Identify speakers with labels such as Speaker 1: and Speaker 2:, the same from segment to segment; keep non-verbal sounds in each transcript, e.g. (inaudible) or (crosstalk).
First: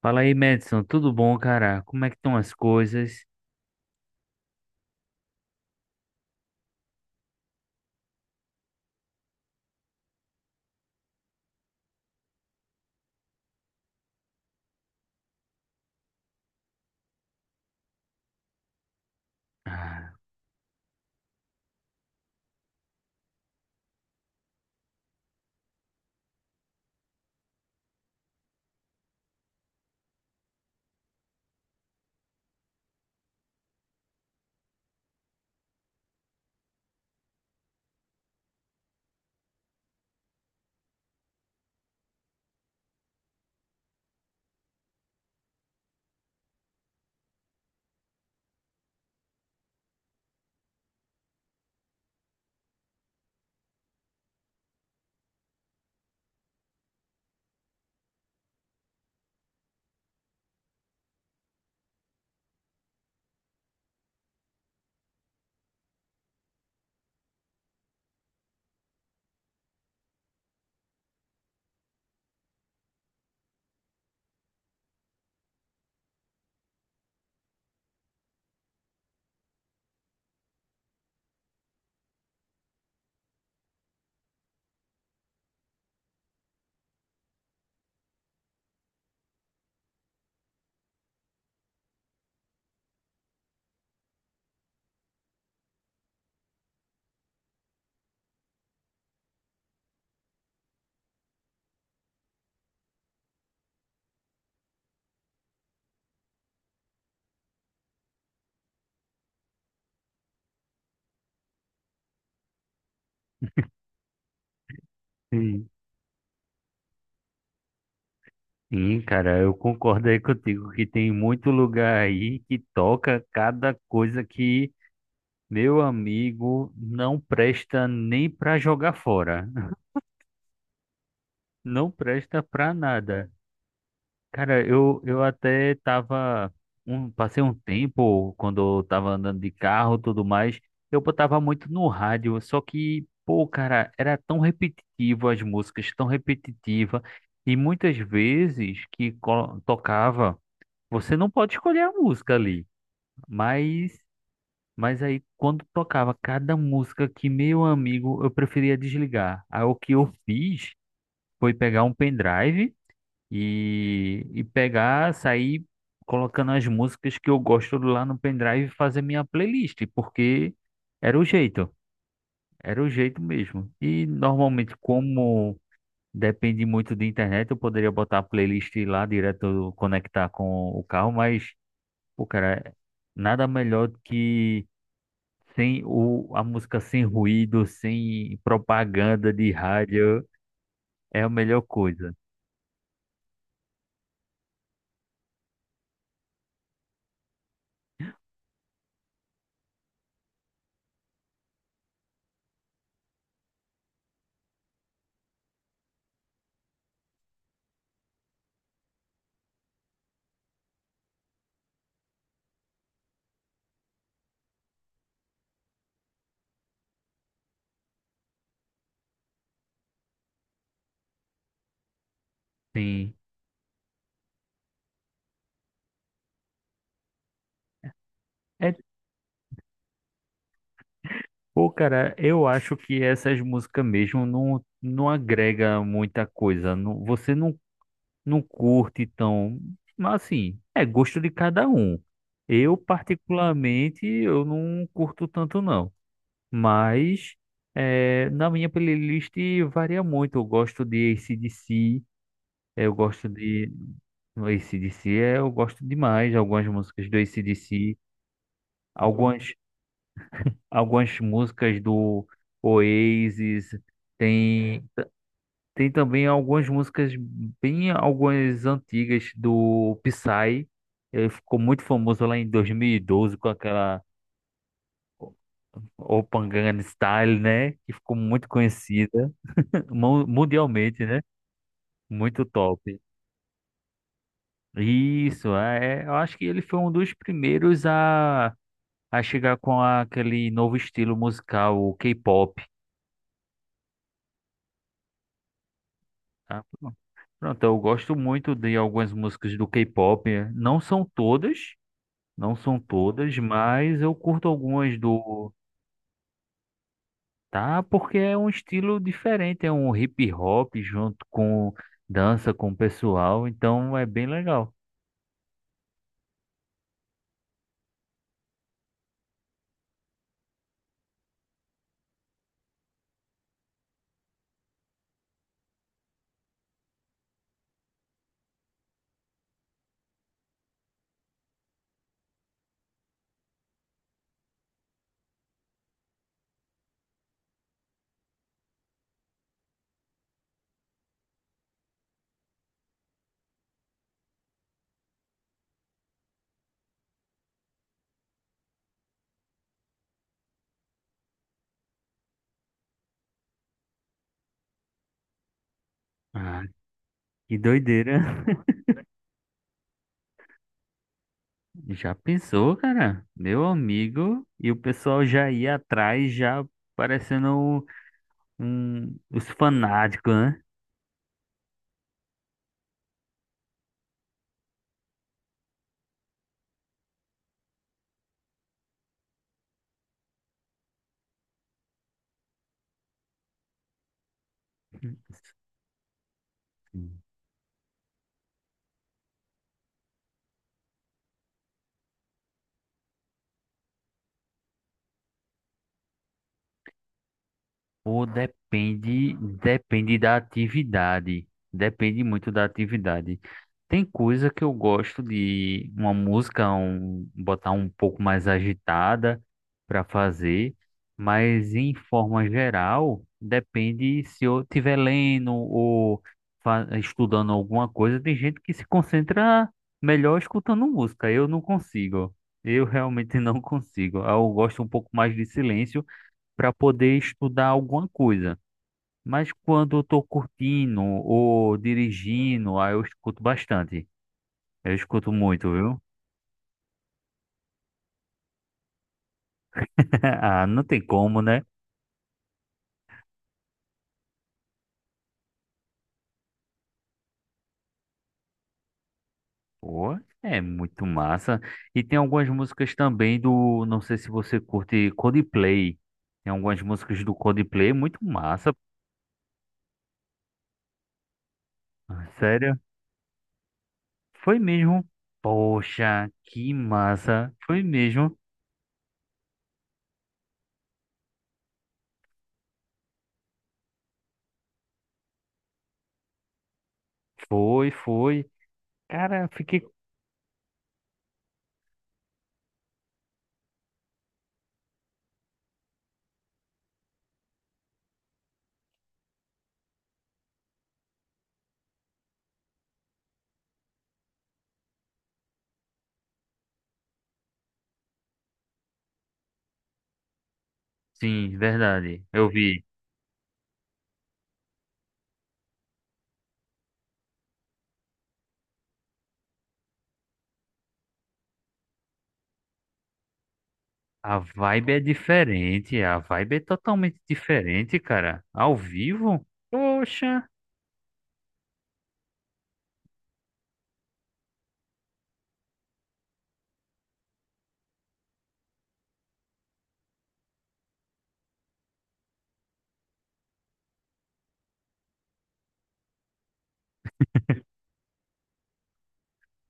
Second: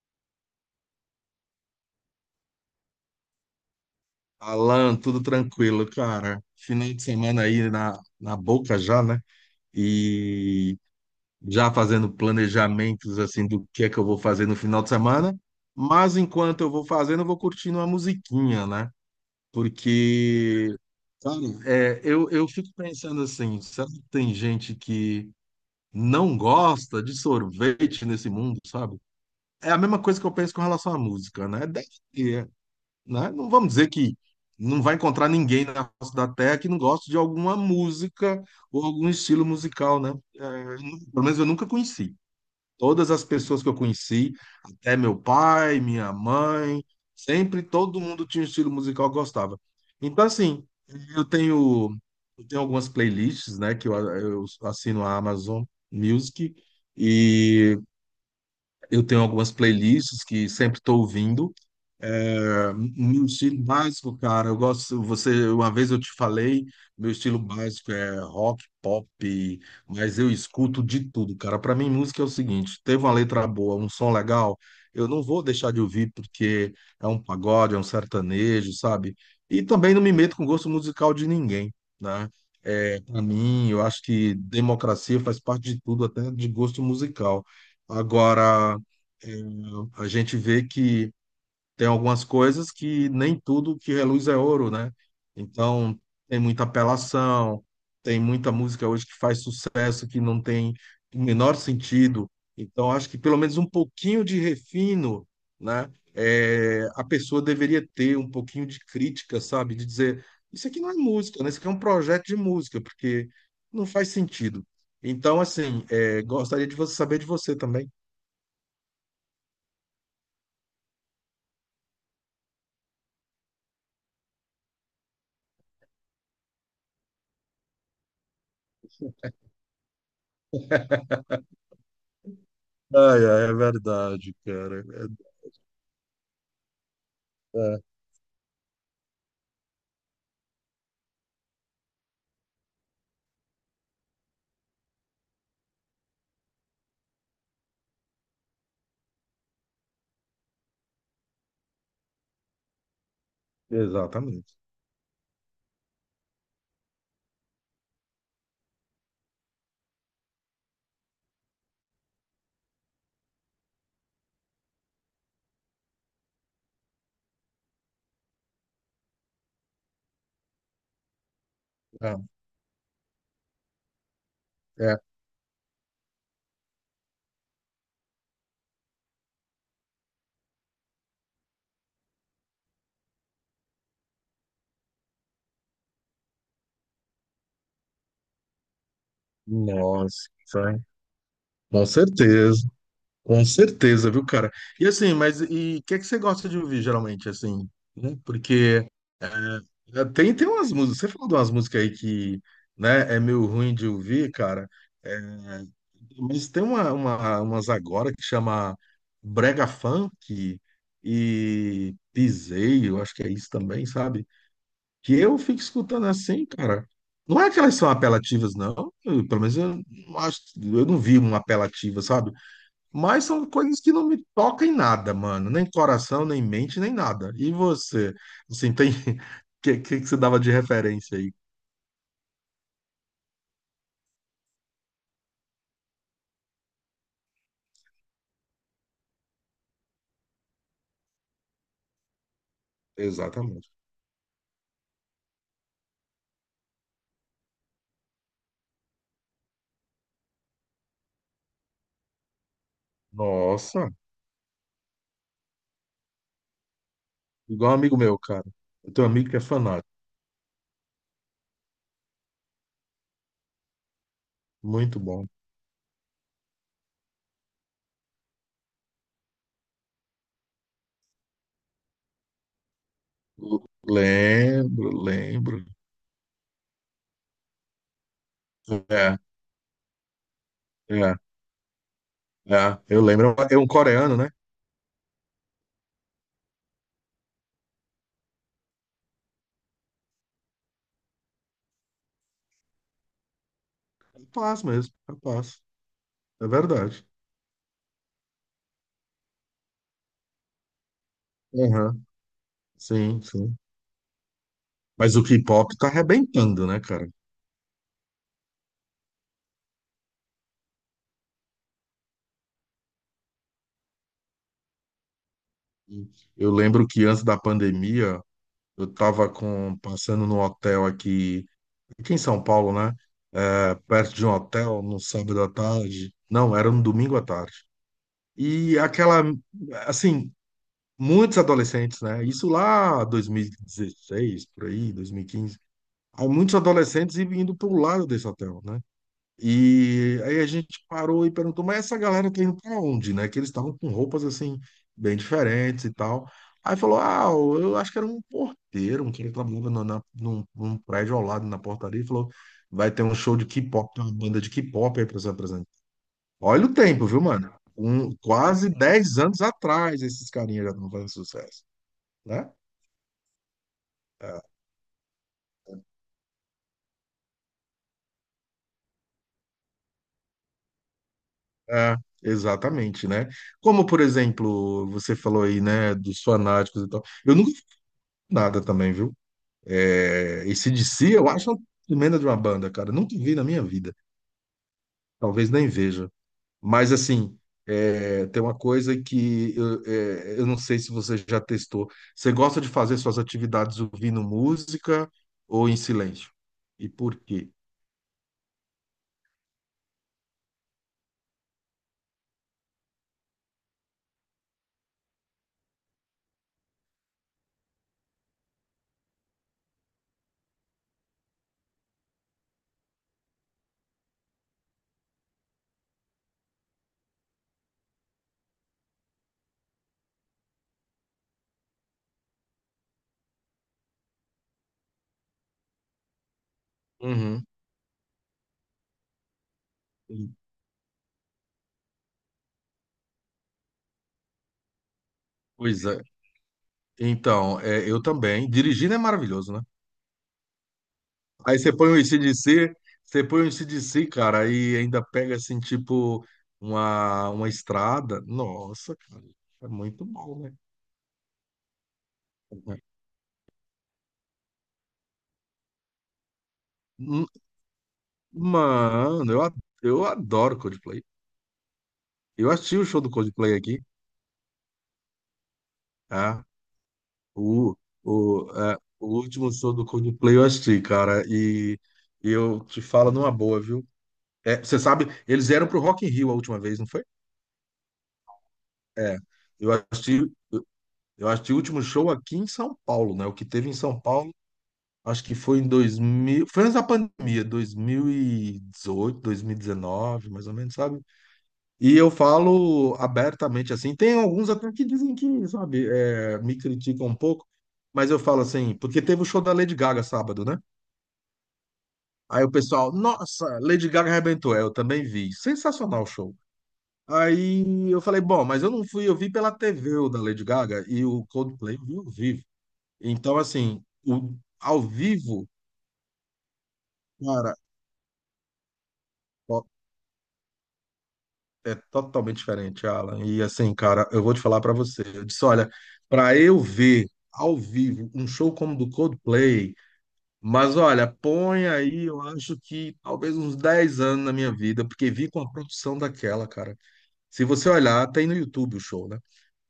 Speaker 1: Fala aí, Madison, tudo bom, cara? Como é que estão as coisas?
Speaker 2: Alan, tudo tranquilo, cara. Final de semana aí na boca já, né? E já fazendo planejamentos assim do que é que eu vou fazer no final de semana. Mas enquanto eu vou fazendo, eu vou curtindo uma musiquinha, né?
Speaker 1: Ah,
Speaker 2: Porque, cara, eu fico pensando assim, será que tem gente que não gosta de sorvete nesse mundo, sabe? É a mesma coisa que eu penso com relação à música, né? Deve ter, né? Não vamos dizer que não vai encontrar ninguém na face da Terra que não goste de alguma música ou algum estilo musical, né? Pelo menos eu nunca conheci. Todas as pessoas que eu conheci, até meu pai, minha mãe, sempre todo mundo tinha um estilo musical que gostava. Então, assim, eu tenho, eu tenho algumas playlists, né, que eu assino a Amazon Music e eu tenho algumas playlists que sempre estou ouvindo. Meu estilo básico, cara, eu gosto. Você, uma vez eu te falei, meu estilo básico é rock, pop, mas eu escuto de tudo, cara. Para mim, música é o seguinte: teve uma letra boa, um som legal, eu não vou deixar de ouvir porque é um pagode, é um sertanejo, sabe? E também não me meto com gosto musical de ninguém, né? Para mim, eu acho que democracia faz parte de tudo, até de gosto musical. Agora, é, a gente vê que tem algumas coisas que nem tudo que reluz é ouro, né? Então, tem muita apelação, tem muita música hoje que faz sucesso que não tem o menor sentido. Então, acho que pelo menos um pouquinho de refino, né? A pessoa deveria ter um pouquinho de crítica, sabe? De dizer, isso aqui não é música, né? Isso aqui é um projeto de música, porque não faz sentido. Então,
Speaker 1: sim,
Speaker 2: assim, gostaria de você saber de você também.
Speaker 1: sim, cara, eu concordo aí contigo que tem muito lugar aí que toca cada coisa que, meu amigo, não presta nem pra jogar fora. (laughs) Não presta pra
Speaker 2: Ai,
Speaker 1: nada.
Speaker 2: ai, é verdade,
Speaker 1: Cara,
Speaker 2: cara.
Speaker 1: eu até tava. Passei um tempo quando eu tava andando de carro e tudo mais. Eu botava muito no rádio, só que, pô, cara, era tão repetitivo as músicas, tão repetitiva. E muitas vezes que tocava, você não pode escolher a música ali. Mas,
Speaker 2: Exatamente.
Speaker 1: mas aí quando tocava cada música que meu amigo, eu preferia desligar. Aí o que eu fiz foi pegar um pendrive. E pegar, sair colocando as músicas que eu gosto lá no pendrive e fazer minha playlist, porque era o jeito,
Speaker 2: É,
Speaker 1: era o jeito mesmo. E normalmente,
Speaker 2: é.
Speaker 1: como depende muito de internet, eu poderia botar a playlist lá direto, conectar com o carro, mas, pô, cara, nada melhor do que sem o, a música sem ruído, sem propaganda de
Speaker 2: Nossa,
Speaker 1: rádio,
Speaker 2: hein?
Speaker 1: é a melhor
Speaker 2: Com
Speaker 1: coisa.
Speaker 2: certeza, com certeza, viu, cara? E assim, mas e o que é que você gosta de ouvir geralmente, assim, né? Porque tem umas músicas, você falou de umas músicas aí que, né, é meio ruim de ouvir, cara, é, mas tem uma, umas agora que chama Brega Funk e Piseiro, acho que é isso também, sabe? Que eu fico escutando assim, cara. Não é que elas são apelativas, não. Pelo menos eu não acho, eu não vi uma apelativa, sabe?
Speaker 1: Sim.
Speaker 2: Mas são coisas que não me tocam em nada, mano. Nem coração, nem mente, nem nada. E você?
Speaker 1: é
Speaker 2: Assim, tem. (laughs) O que você dava de referência aí?
Speaker 1: Pô, cara, eu acho que essas músicas mesmo não agrega muita coisa. Não, você não, não curte tão. Mas assim, é gosto de cada um. Eu,
Speaker 2: Exatamente.
Speaker 1: particularmente, eu não curto tanto, não. Mas é, na minha playlist varia muito. Eu gosto de AC/DC, eu gosto de.
Speaker 2: Nossa,
Speaker 1: No AC/DC é, eu gosto demais. Algumas músicas do
Speaker 2: igual um amigo
Speaker 1: AC/DC,
Speaker 2: meu, cara. Eu tenho um amigo que é
Speaker 1: algumas
Speaker 2: fanático.
Speaker 1: algumas músicas do Oasis, tem,
Speaker 2: Muito bom.
Speaker 1: tem também algumas músicas bem algumas antigas do Psy. Ele ficou muito famoso lá em 2012 com aquela
Speaker 2: Lembro, lembro.
Speaker 1: Open Gangnam Style, né? Que ficou muito
Speaker 2: É,
Speaker 1: conhecida (laughs) mundialmente,
Speaker 2: é,
Speaker 1: né? Muito
Speaker 2: é.
Speaker 1: top.
Speaker 2: Eu lembro. É um coreano, né?
Speaker 1: Isso, é, é, eu acho que ele foi um dos primeiros a chegar com aquele novo estilo musical, o K-pop.
Speaker 2: Rapaz mesmo, rapaz. É
Speaker 1: Tá?
Speaker 2: verdade.
Speaker 1: Pronto, eu gosto muito de algumas músicas do K-pop. Não são todas,
Speaker 2: Aham,
Speaker 1: não são
Speaker 2: sim,
Speaker 1: todas,
Speaker 2: sim.
Speaker 1: mas eu curto algumas
Speaker 2: Mas o
Speaker 1: do.
Speaker 2: K-pop tá arrebentando, né, cara?
Speaker 1: Tá, porque é um estilo diferente, é um hip hop junto com dança com o pessoal, então é bem legal.
Speaker 2: Eu lembro que antes da pandemia, eu tava passando num hotel aqui em São Paulo, né? Perto de um hotel, no sábado à tarde. Não, era no domingo à tarde. E aquela, assim, muitos adolescentes, né? Isso lá 2016, por aí, 2015. Há muitos adolescentes indo pro lado desse hotel, né? E aí a gente parou e perguntou, mas essa galera tá indo pra onde, né? Que eles estavam com roupas assim, bem diferentes e tal. Aí falou, ah, eu acho que era um porteiro, um cara que trabalhava num prédio ao lado, na portaria, e falou, vai ter um show de K-pop, tem uma banda de K-pop aí pra você apresentar.
Speaker 1: Ah,
Speaker 2: Olha o tempo, viu, mano?
Speaker 1: que doideira.
Speaker 2: Quase 10 anos atrás esses carinhas já estão fazendo sucesso,
Speaker 1: (laughs) Já
Speaker 2: né?
Speaker 1: pensou, cara? Meu amigo,
Speaker 2: É,
Speaker 1: e o pessoal já ia atrás, já parecendo um, os fanáticos, né?
Speaker 2: é, exatamente, né? Como, por exemplo, você falou aí, né, dos fanáticos e tal. Eu nunca fiz nada também, viu? AC/DC, eu acho uma tremenda de uma banda, cara. Nunca vi na minha vida. Talvez nem veja. Mas, assim, tem uma coisa que eu não sei se você já testou. Você gosta de fazer suas atividades ouvindo música ou em silêncio? E por quê?
Speaker 1: Ou depende da atividade. Depende muito da atividade. Tem coisa que eu gosto de uma música, botar um pouco mais agitada para fazer, mas em forma geral, depende se eu estiver lendo ou estudando alguma coisa. Tem gente que se concentra melhor escutando música. Eu não consigo. Eu realmente (laughs) não consigo. Eu gosto um pouco mais de silêncio para poder
Speaker 2: Uhum.
Speaker 1: estudar alguma coisa. Mas quando eu tô curtindo ou dirigindo, aí eu escuto bastante. Eu escuto muito,
Speaker 2: Pois é.
Speaker 1: viu?
Speaker 2: Então, eu também. Dirigindo é maravilhoso, né?
Speaker 1: (laughs) Ah, não tem como,
Speaker 2: Aí
Speaker 1: né?
Speaker 2: você põe um ac Você põe um ac, cara, aí ainda pega assim, tipo, uma estrada. Nossa, cara, é muito
Speaker 1: Pô,
Speaker 2: bom, né?
Speaker 1: é muito massa. E tem algumas músicas também do, não sei se você curte Coldplay. Tem algumas músicas
Speaker 2: Hum,
Speaker 1: do Coldplay muito massa.
Speaker 2: Mano, eu adoro Coldplay. Eu assisti
Speaker 1: Sério?
Speaker 2: o show do Coldplay aqui,
Speaker 1: Foi mesmo. Poxa,
Speaker 2: tá?
Speaker 1: que massa.
Speaker 2: O,
Speaker 1: Foi mesmo.
Speaker 2: o último show do Coldplay eu assisti, cara, e eu te falo numa boa, viu? Você sabe, eles vieram pro Rock in Rio a última vez, não foi?
Speaker 1: Foi, foi.
Speaker 2: É,
Speaker 1: Cara,
Speaker 2: eu
Speaker 1: fiquei.
Speaker 2: assisti, eu assisti o último show aqui em São Paulo, né? O que teve em São Paulo. Acho que foi em 2000, foi antes da pandemia, 2018, 2019, mais ou menos, sabe? E eu falo abertamente assim. Tem alguns até que dizem que, sabe, me criticam um pouco, mas eu falo assim, porque teve o show da Lady Gaga sábado, né?
Speaker 1: Sim, verdade.
Speaker 2: Aí
Speaker 1: Eu
Speaker 2: o
Speaker 1: vi.
Speaker 2: pessoal, nossa, Lady Gaga arrebentou. Eu também vi. Sensacional o show. Aí eu falei, bom, mas eu não fui, eu vi pela TV o da Lady Gaga e o Coldplay eu vi ao vivo. Então, assim,
Speaker 1: A
Speaker 2: ao
Speaker 1: vibe é
Speaker 2: vivo,
Speaker 1: diferente, a vibe é totalmente
Speaker 2: cara.
Speaker 1: diferente, cara. Ao vivo? Poxa.
Speaker 2: É totalmente diferente, Alan. E assim, cara, eu vou te falar pra você. Eu disse, olha, pra eu ver ao vivo um show como o do Coldplay, mas olha, põe aí, eu acho que talvez uns 10 anos na minha vida, porque vi com a produção daquela, cara. Se você olhar, tem no YouTube o show, né?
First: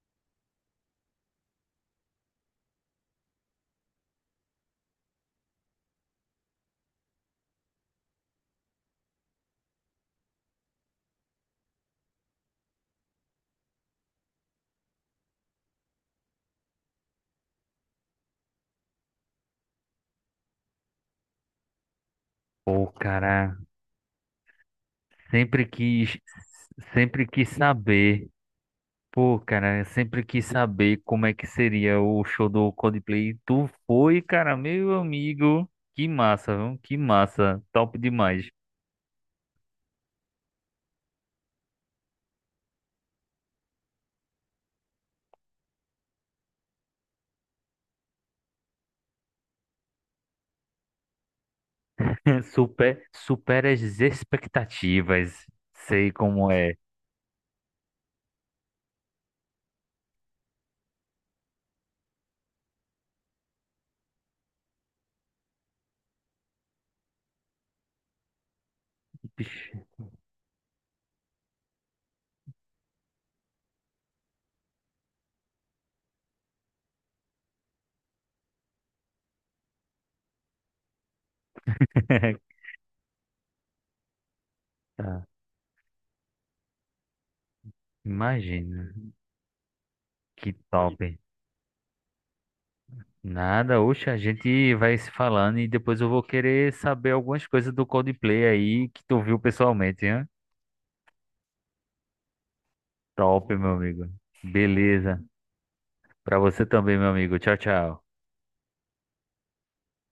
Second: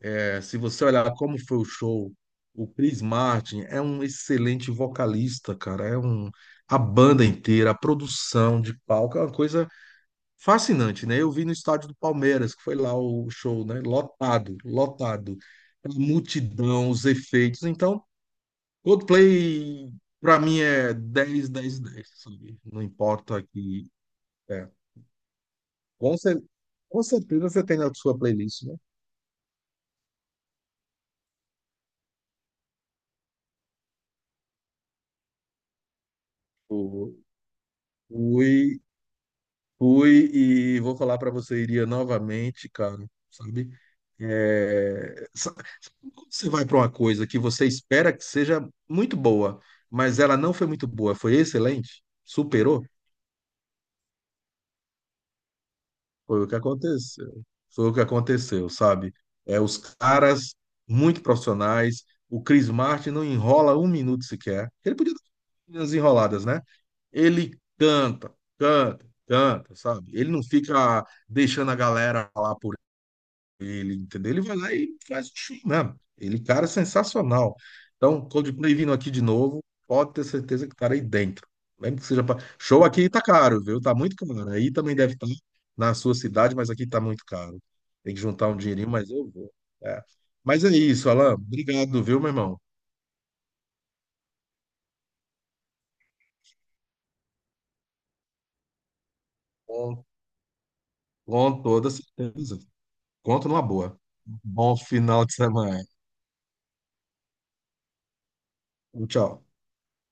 Speaker 2: Se você olhar como foi o show, o Chris Martin é um excelente vocalista, cara. A banda inteira, a produção de palco, é uma coisa fascinante, né? Eu vi no estádio do Palmeiras, que foi lá o show, né? Lotado, lotado. A multidão, os efeitos. Então, Coldplay, para mim, é 10, 10, dez, sabe? Não
Speaker 1: Pô,
Speaker 2: importa
Speaker 1: cara,
Speaker 2: que. É.
Speaker 1: sempre
Speaker 2: Com,
Speaker 1: quis,
Speaker 2: cer- com
Speaker 1: sempre quis
Speaker 2: certeza você tem na sua
Speaker 1: saber.
Speaker 2: playlist, né?
Speaker 1: Pô, cara, eu sempre quis saber como é que seria o show do Coldplay. Tu foi, cara, meu amigo. Que massa, viu? Que
Speaker 2: O,
Speaker 1: massa. Top
Speaker 2: o,
Speaker 1: demais.
Speaker 2: Fui e vou falar para você, iria novamente, cara, sabe? Sabe quando você vai para uma coisa que você espera que seja muito boa, mas ela não foi muito boa, foi excelente,
Speaker 1: (laughs)
Speaker 2: superou,
Speaker 1: Super, supera as expectativas. Sei
Speaker 2: foi o
Speaker 1: como
Speaker 2: que
Speaker 1: é.
Speaker 2: aconteceu. Foi o que aconteceu, sabe? Os caras muito profissionais, o Chris Martin não enrola um minuto sequer. Ele podia dar umas enroladas, né? Ele canta, canta, canta, sabe? Ele não fica deixando a galera lá por ele, entendeu? Ele vai lá e faz o show mesmo. Ele, cara, é sensacional. Então, Coldplay vindo aqui de novo, pode ter certeza que estarei dentro. Mesmo que seja pra.
Speaker 1: (laughs)
Speaker 2: Show aqui tá caro, viu? Tá muito caro. Aí também deve
Speaker 1: Tá,
Speaker 2: estar na sua cidade, mas aqui tá muito caro. Tem que juntar um
Speaker 1: imagina.
Speaker 2: dinheirinho, mas eu vou. É.
Speaker 1: Que
Speaker 2: Mas é
Speaker 1: top.
Speaker 2: isso, Alan. Obrigado, viu, meu irmão?
Speaker 1: Nada, oxe, a gente vai se falando e depois eu vou querer saber algumas coisas do Coldplay aí que tu viu
Speaker 2: Com,
Speaker 1: pessoalmente, hein?
Speaker 2: com toda certeza.
Speaker 1: Top,
Speaker 2: Conto numa
Speaker 1: meu
Speaker 2: boa.
Speaker 1: amigo.
Speaker 2: Bom
Speaker 1: Beleza.
Speaker 2: final de semana.
Speaker 1: Pra você também, meu amigo. Tchau, tchau.
Speaker 2: Tchau.